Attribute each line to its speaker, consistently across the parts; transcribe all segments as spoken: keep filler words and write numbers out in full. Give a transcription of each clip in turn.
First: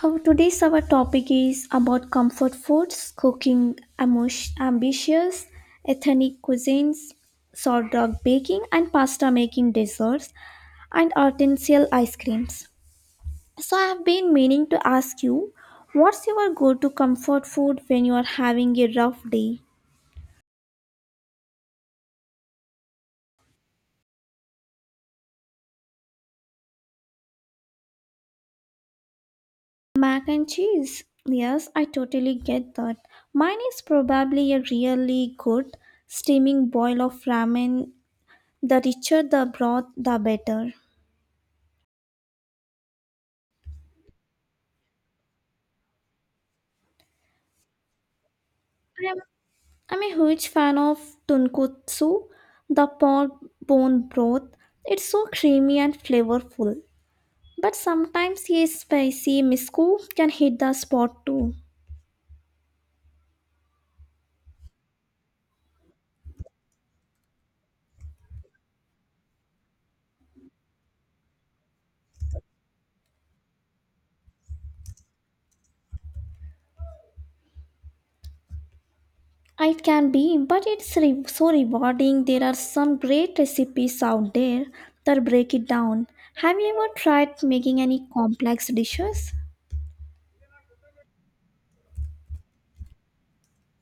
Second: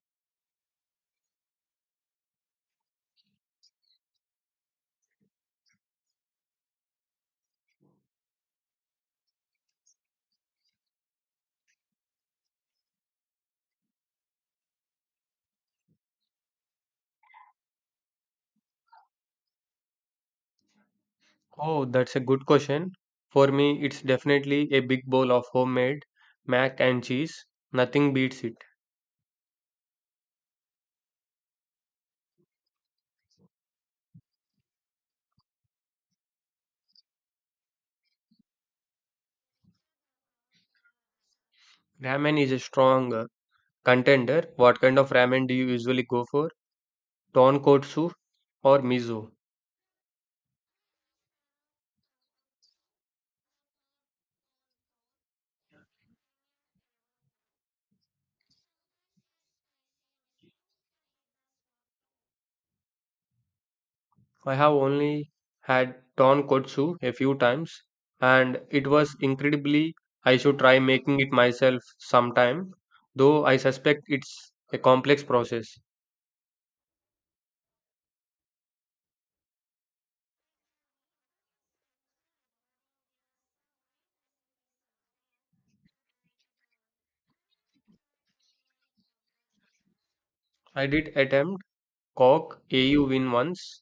Speaker 1: Our today's our topic is about comfort foods, cooking amos- ambitious, ethnic cuisines, sourdough baking and pasta making desserts, and artisanal ice creams. So I have been meaning to ask you, what's your go-to comfort food when you are having a rough day?
Speaker 2: Oh, that's a good question. For me, it's definitely a big bowl of homemade mac and cheese. Nothing beats it.
Speaker 1: Mac and cheese. Yes, I totally get that. Mine is probably a really good steaming boil of ramen. The richer the broth, the better.
Speaker 2: Ramen is a strong uh, contender. What kind of ramen do you usually go for? Tonkotsu or
Speaker 1: I'm,
Speaker 2: miso?
Speaker 1: I'm a huge fan of tonkotsu, the pork bone broth. It's so creamy and flavorful. But sometimes a spicy misku can hit the spot too.
Speaker 2: I have only had tonkotsu a few times, and it was incredibly. I should try making it myself sometime, though I suspect it's a complex process.
Speaker 1: It can be, but it's re- so rewarding. There are some great recipes out there that break it down. Have you ever tried making any complex dishes?
Speaker 2: I did attempt kok au win once.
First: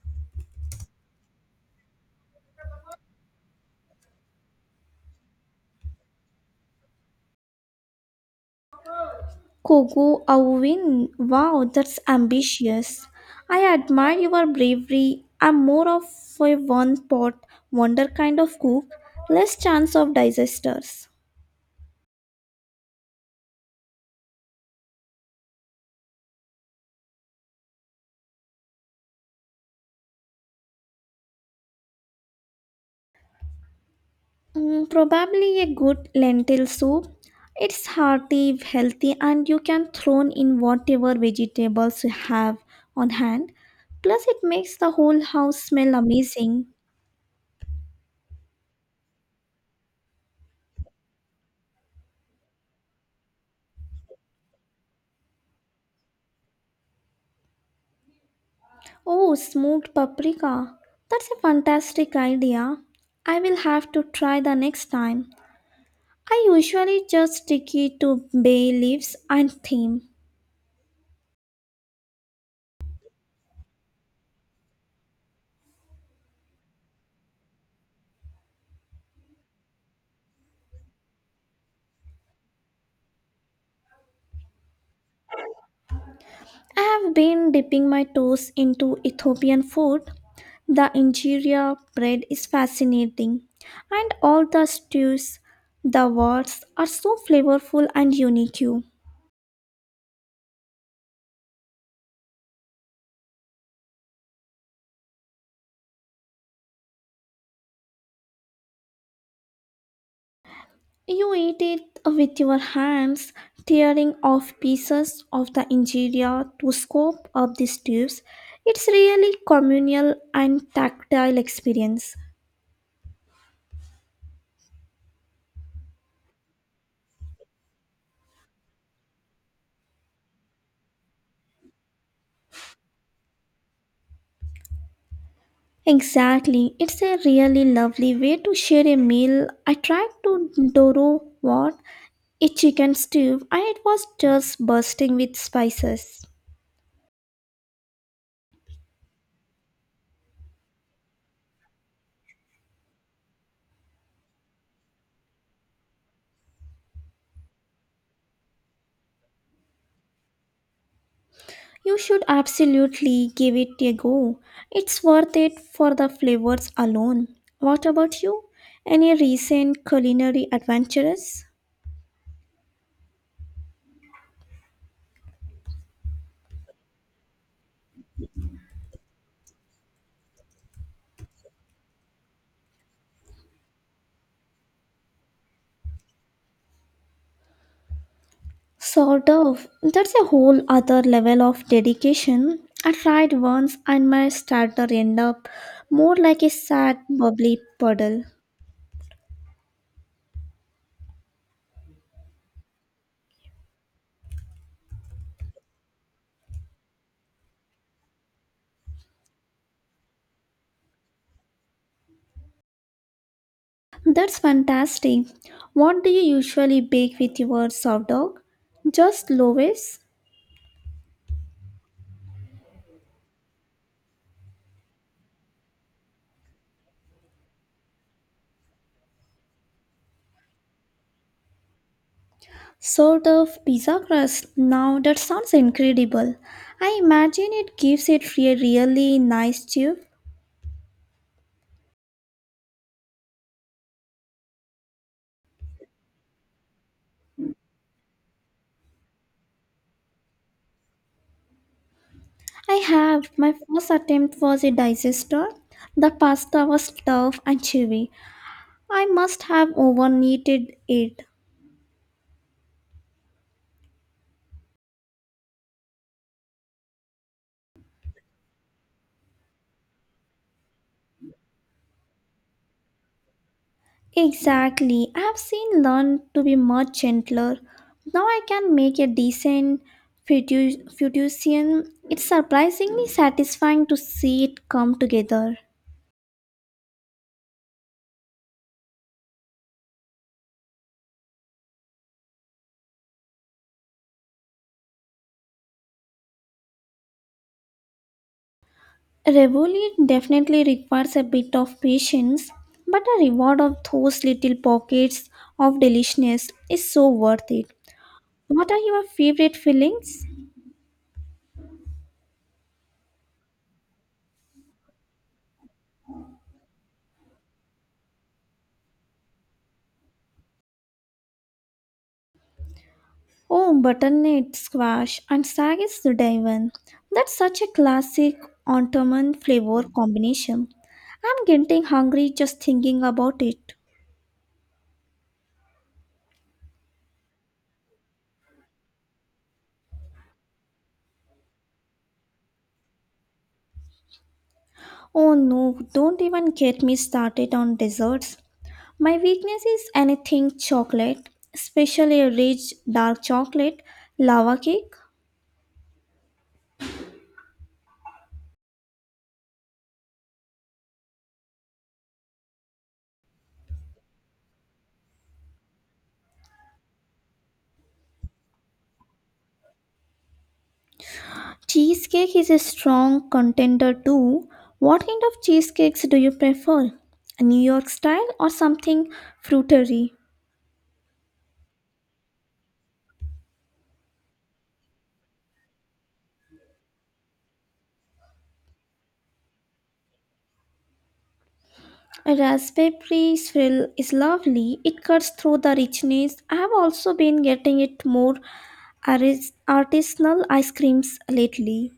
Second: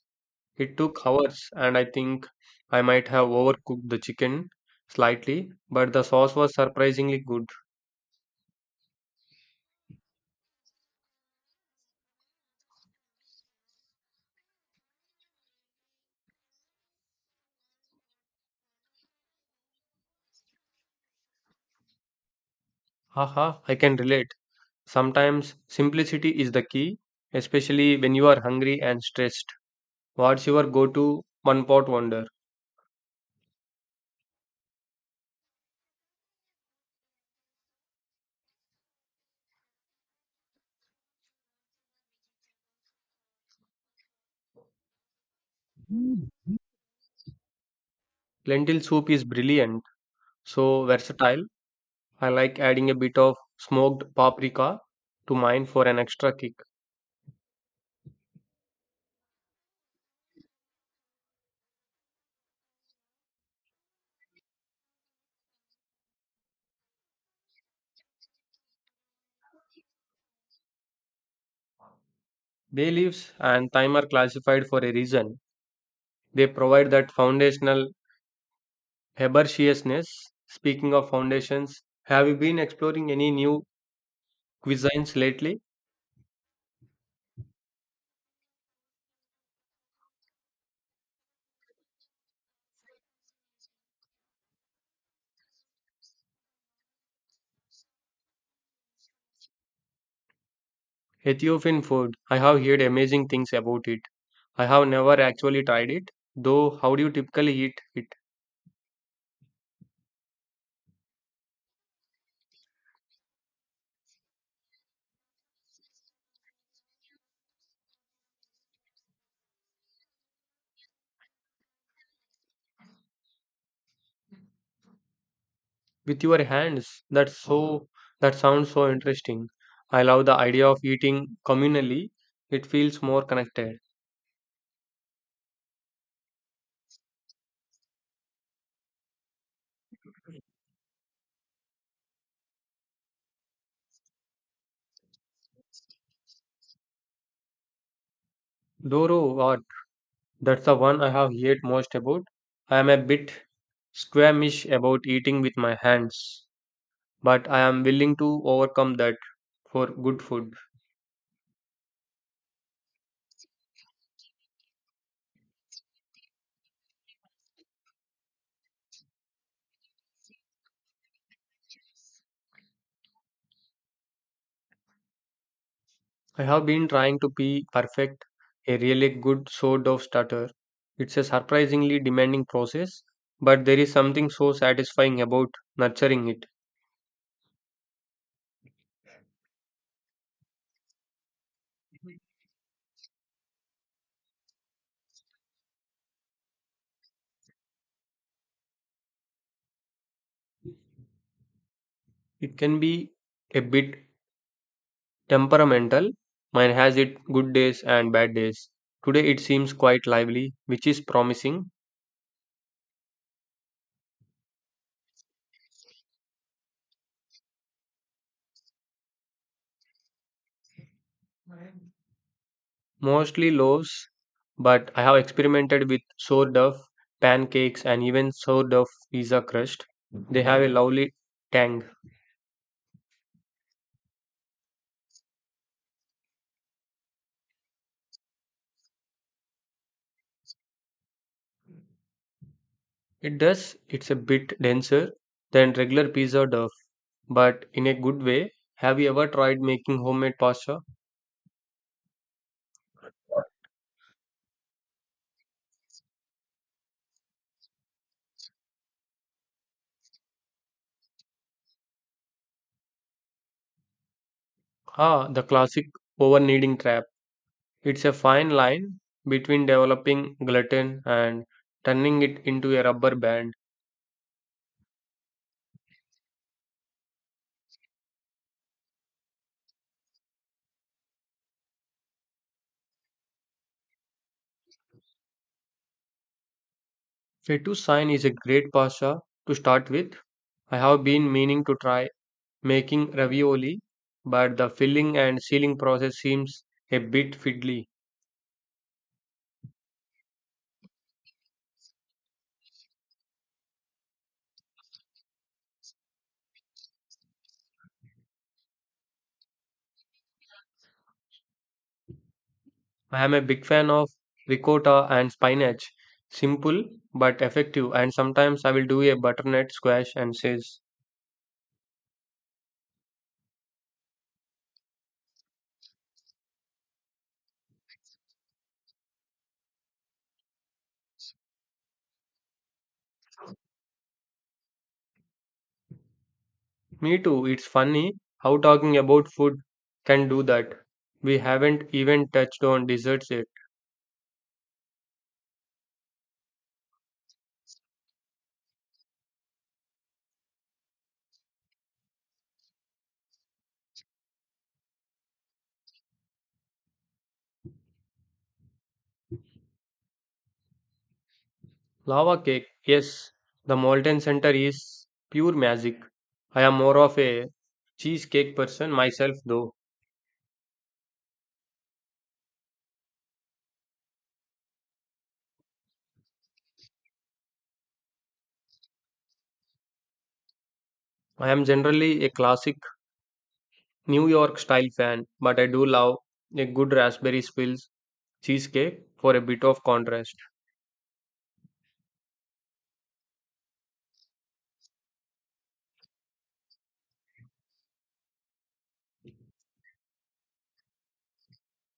Speaker 2: It took hours, and I think I might have overcooked the chicken slightly, but the sauce was surprisingly good.
Speaker 1: Kogo Awin, wow, that's ambitious. I admire your bravery. I'm more of a one pot wonder kind of cook, less chance of disasters.
Speaker 2: Haha, I can relate. Sometimes simplicity is the key, especially when you are hungry and stressed. What's your go to one pot wonder?
Speaker 1: Mm, probably a good lentil soup. It's hearty, healthy, and you can throw in whatever vegetables you have on hand. Plus, it makes the whole house smell
Speaker 2: Mm.
Speaker 1: amazing.
Speaker 2: Lentil soup is brilliant, so versatile. I like adding a bit of smoked paprika to mine for an extra kick.
Speaker 1: Oh, smoked paprika. That's a fantastic idea. I will have to try the next time. I usually just stick it to bay leaves and thyme.
Speaker 2: Bay leaves and thyme are classified for a reason. They provide that foundational herbaceousness. Speaking of foundations, have you been exploring any new cuisines lately?
Speaker 1: I have been dipping my toes into Ethiopian food. The injera bread is fascinating, and all the stews, the words are so flavorful and unique.
Speaker 2: Ethiopian food. I have heard amazing things about it. I have never actually tried it, though. How do you typically eat it?
Speaker 1: You eat it with your hands, tearing off pieces of the interior to scoop up the tubes. It's really communal and tactile experience.
Speaker 2: With your hands. That's so. That sounds so interesting. I love the idea of eating communally. It feels more connected.
Speaker 1: Exactly, it's a really lovely way to share a meal. I tried to doro what a chicken stew, and it was just bursting with spices.
Speaker 2: Doro what? That's the one I have heard most about. I am a bit squeamish about eating with my hands, but I am willing to overcome that for good food.
Speaker 1: You should absolutely give it a go. It's worth it for the flavors alone. What about you? Any recent culinary adventures?
Speaker 2: I have been trying to be perfect a really good sort of starter. It's a surprisingly demanding process, but there is something so satisfying about nurturing it.
Speaker 1: Sort of. That's a whole other level of dedication. I tried once and my starter ended up more like a sad, bubbly puddle.
Speaker 2: It can be a bit temperamental. Mine has it good days and bad days. Today it seems quite lively, which is promising.
Speaker 1: That's fantastic. What do you usually bake with your sourdough? Just loaves?
Speaker 2: Mostly loaves, but I have experimented with sourdough pancakes and even sourdough pizza crust. They have a lovely tang.
Speaker 1: Sort of pizza crust. Now that sounds incredible. I imagine it gives it a really nice tube.
Speaker 2: It does, it's a bit denser than regular pizza dough, but in a good way. Have you ever tried making homemade pasta?
Speaker 1: I have. My first attempt was a digester. The pasta was tough and chewy. I must have overkneaded it.
Speaker 2: Ah, the classic over kneading trap. It's a fine line between developing gluten and turning it into a rubber band.
Speaker 1: Exactly. I have seen learn to be much gentler. Now I can make a decent fettu- fettuccine. It's surprisingly satisfying to see it come together.
Speaker 2: Fettuccine is a great pasta to start with. I have been meaning to try making ravioli, but the filling and sealing process seems a bit fiddly.
Speaker 1: Revolut definitely requires a bit of patience, but a reward of those little pockets of deliciousness is so worth it. What are your favorite fillings?
Speaker 2: I am a big fan of ricotta and spinach. Simple but effective, and sometimes I will do a butternut squash and says,
Speaker 1: Oh, butternut squash and sag is the divan. That's such a classic autumn flavor combination. I'm getting hungry just thinking about it.
Speaker 2: me too. It's funny how talking about food can do that. We haven't even touched on desserts yet.
Speaker 1: Oh no, don't even get me started on desserts. My weakness is anything chocolate, especially a rich dark chocolate, lava cake.
Speaker 2: Lava cake, yes, the Molten Center is pure magic. I am more of a cheesecake person myself, though.
Speaker 1: Cheesecake is a strong contender too. What kind of cheesecakes do you prefer? A New York style or something fruitery?
Speaker 2: I am generally a classic New York style fan, but I do love a good raspberry spills cheesecake for a bit of contrast.
Speaker 1: A raspberry swirl is lovely. It cuts through the richness. I have also been getting it more aris- artisanal ice creams lately.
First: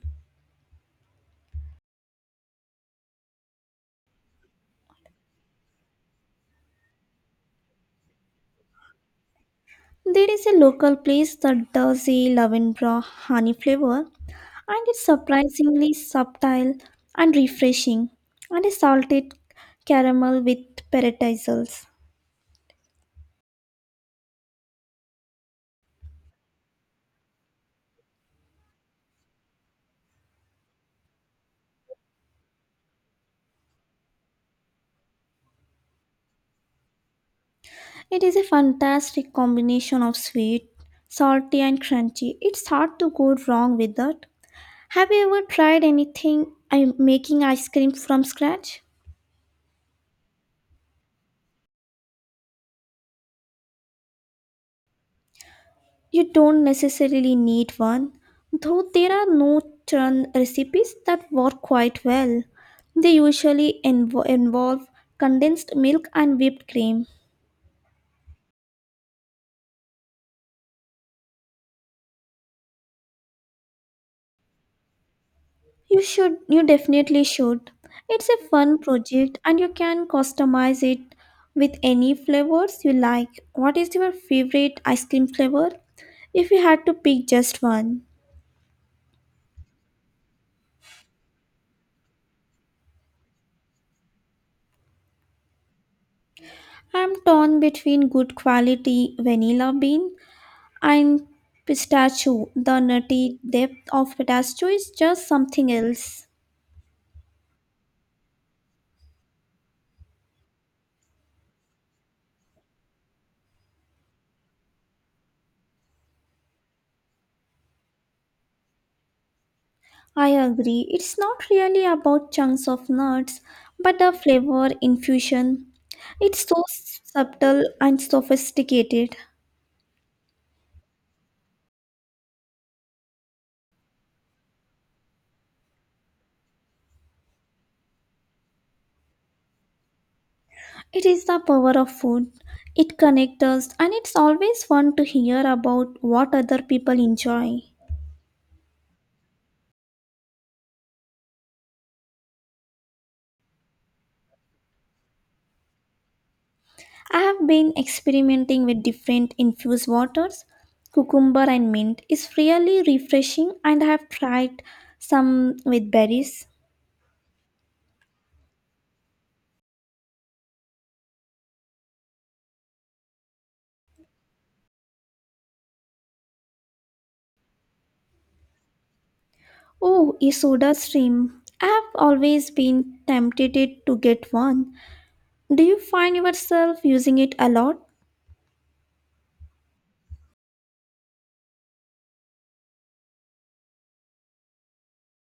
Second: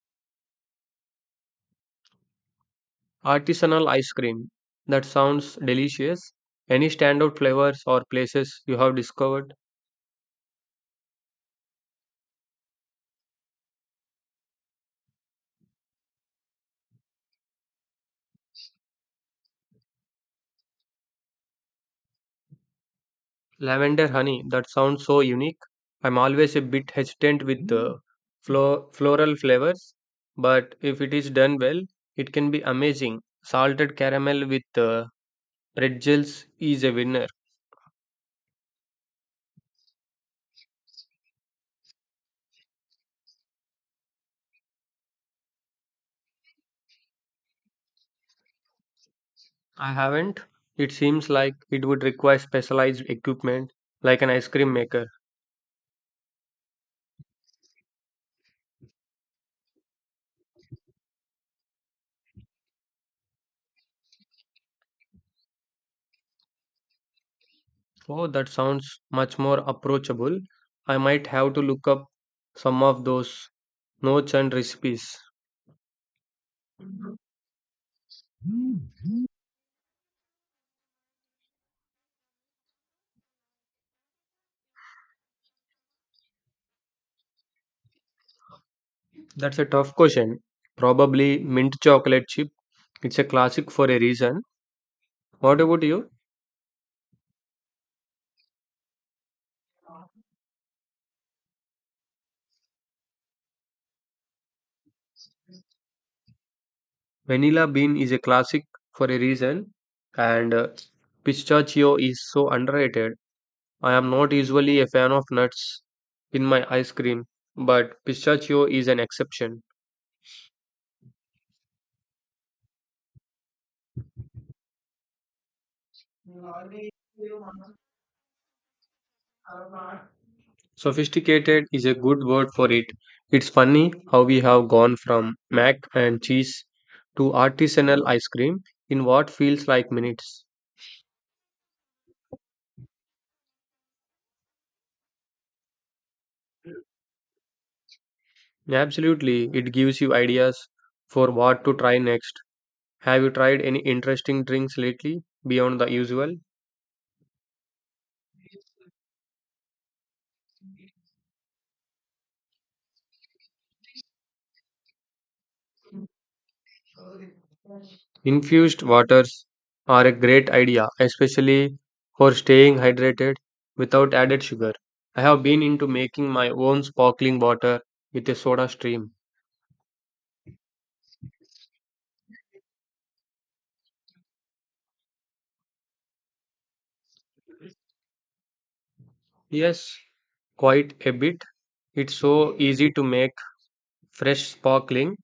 Speaker 2: Artisanal ice cream. That sounds delicious. Any standout flavors or places you have discovered?
Speaker 1: There is a local place that does a lavender honey flavor, and it's surprisingly subtle and refreshing, and a salted caramel with paradisals.
Speaker 2: Lavender honey. That sounds so unique. I'm always a bit hesitant with the flo- floral flavors, but if it is done well, it can be amazing. Salted caramel with uh, pretzels is a winner.
Speaker 1: It is a fantastic combination of sweet, salty, and crunchy. It's hard to go wrong with that. Have you ever tried anything I'm making ice cream from scratch?
Speaker 2: I haven't. It seems like it would require specialized equipment like an ice cream maker.
Speaker 1: You don't necessarily need one, though there are no churn recipes that work quite well. They usually invo- involve condensed milk and whipped cream.
Speaker 2: Oh, that sounds much more approachable. I might have to look up some of those notes and recipes.
Speaker 1: You should, you definitely should. It's a fun project and you can customize it with any flavors you like. What is your favorite ice cream flavor? If you had to pick just one,
Speaker 2: That's a tough question. Probably mint chocolate chip. It's a classic for a reason. What about you?
Speaker 1: I'm torn between good quality vanilla bean and pistachio, the nutty depth of pistachio is just something else.
Speaker 2: Vanilla bean is a classic for a reason, and uh, pistachio is so underrated. I am not usually a fan of nuts in my ice cream, but pistachio is an exception.
Speaker 1: I agree, it's not really about chunks of nuts, but the flavor infusion. It's so subtle and sophisticated.
Speaker 2: Sophisticated is a good word for it. It's funny how we have gone from mac and cheese to artisanal ice cream in what feels like minutes.
Speaker 1: It is the power of food. It connects us, and it's always fun to hear about what other people enjoy.
Speaker 2: Absolutely, it gives you ideas for what to try next. Have you tried any interesting drinks lately beyond the usual?
Speaker 1: I have been experimenting with different infused waters. Cucumber and mint is really refreshing, and I have tried some with berries.
Speaker 2: Infused waters are a great idea, especially for staying hydrated without added sugar. I have been into making my own sparkling water with a soda stream.
Speaker 1: Oh, a soda stream. I have always been tempted to get one. Do you find yourself using it a lot?
Speaker 2: Yes, quite a bit. It's so easy to make fresh sparkling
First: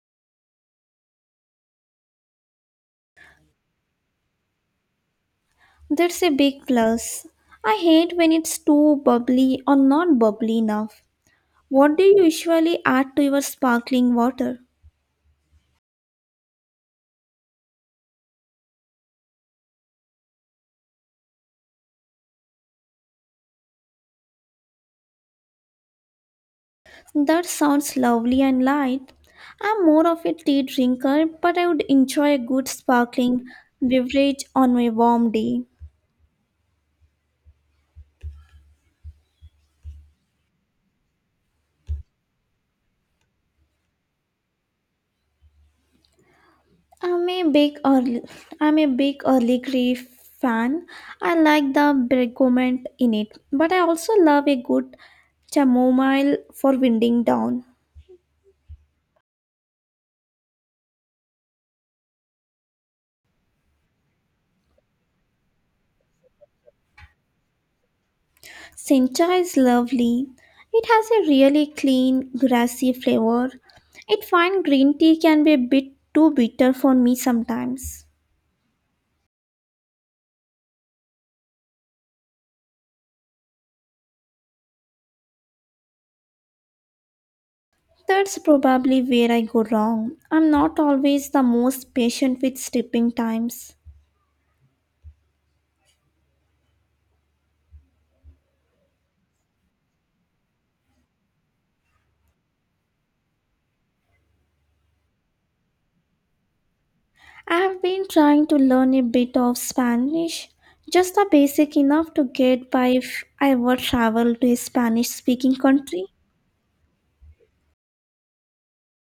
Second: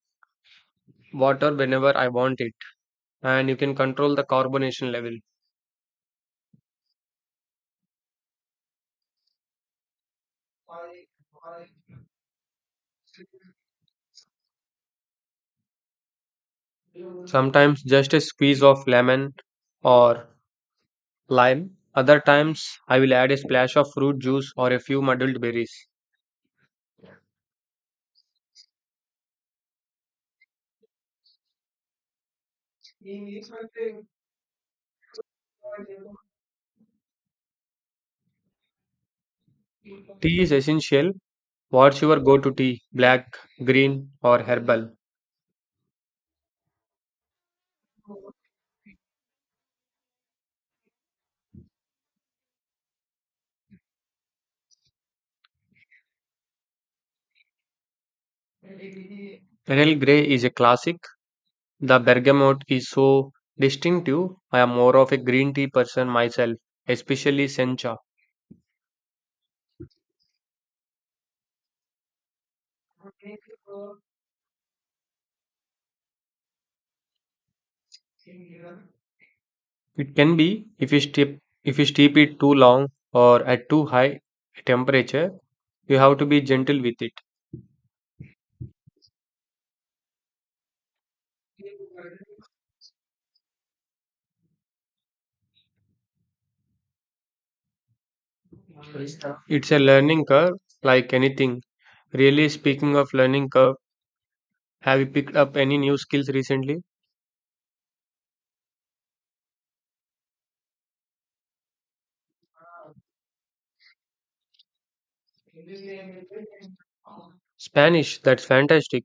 Speaker 2: water whenever I want it, and you can control the carbonation level.
Speaker 1: That's a big plus. I hate when it's too bubbly or not bubbly enough. What do you usually add to your sparkling water?
Speaker 2: Sometimes just a squeeze of lemon or lime. Other times, I will add a splash of fruit juice or a few muddled berries.
Speaker 1: That sounds lovely and light. I'm more of a tea drinker, but I would enjoy a good sparkling beverage on a warm day.
Speaker 2: Tea is essential. What's your go to tea? Black, green, or herbal?
Speaker 1: I'm a big early, I'm a big early grey fan. I like the bergamot in it, but I also love a good chamomile for winding down.
Speaker 2: Earl Grey is a classic. The bergamot is so distinctive. I am more of a green tea person myself, especially sencha.
Speaker 1: Sencha is lovely. It has a really clean, grassy flavor. It fine green tea can be a bit too bitter for me sometimes.
Speaker 2: It can be if you steep if you steep it too long or at too high a temperature, you have to be gentle with it.
Speaker 1: That's probably where I go wrong. I'm not always the most patient with stripping times.
Speaker 2: It's a learning curve like anything. Really speaking of learning curve, have you picked up any new skills recently?
Speaker 1: I have been trying to learn a bit of Spanish, just the basic enough to get by if I ever travel to a Spanish speaking country.
Speaker 2: Spanish, that's fantastic.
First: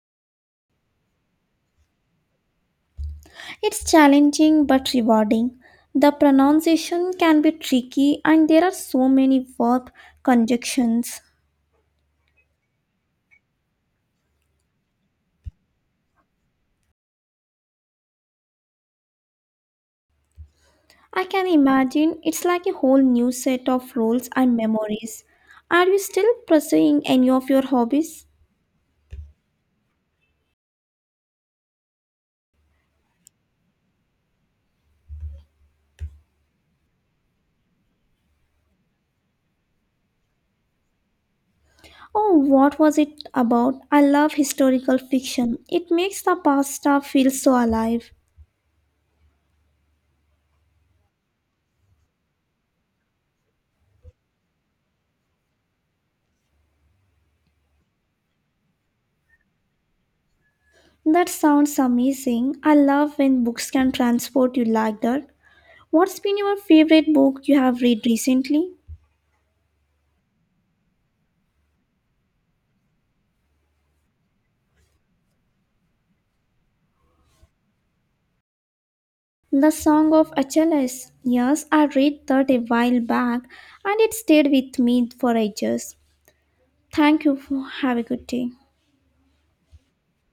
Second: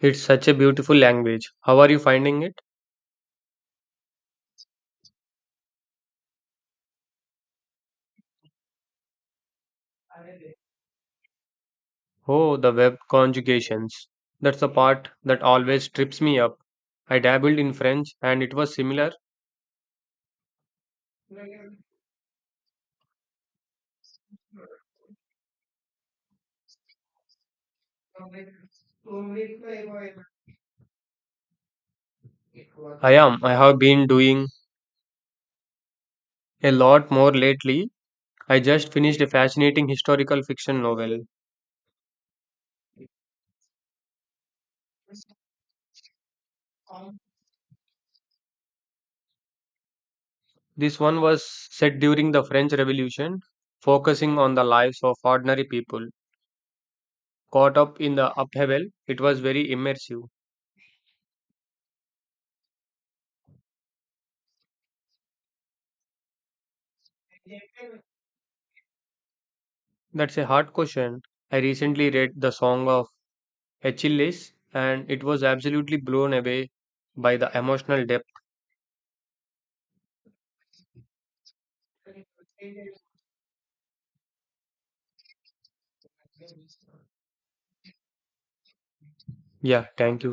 Speaker 2: It's such a beautiful language. How are you finding it?
Speaker 1: It's challenging but rewarding. The pronunciation can be tricky, and there are so many verb conjunctions.
Speaker 2: Oh, the verb conjugations. That's the part that always trips me up. I dabbled in French and it was similar.
Speaker 1: I can imagine it's like a whole new set of rules and memories. Are you still pursuing any of your hobbies?
Speaker 2: I am. I have been doing a lot more lately. I just finished a fascinating historical fiction novel.
Speaker 1: Oh, what was it about? I love historical fiction. It makes the past stuff feel so alive.
Speaker 2: This one was set during the French Revolution, focusing on the lives of ordinary people. Caught up in the upheaval, it was very immersive.
Speaker 1: That sounds amazing. I love when books can transport you like that. What's been your favorite book you have read recently?
Speaker 2: That's a hard question. I recently read The Song of Achilles, and it was absolutely blown away by the emotional depth.
Speaker 1: The Song of Achilles. Yes, I read that a while back and it stayed with me for ages. Thank you. for- Have a good day.
Speaker 2: Yeah, thank you.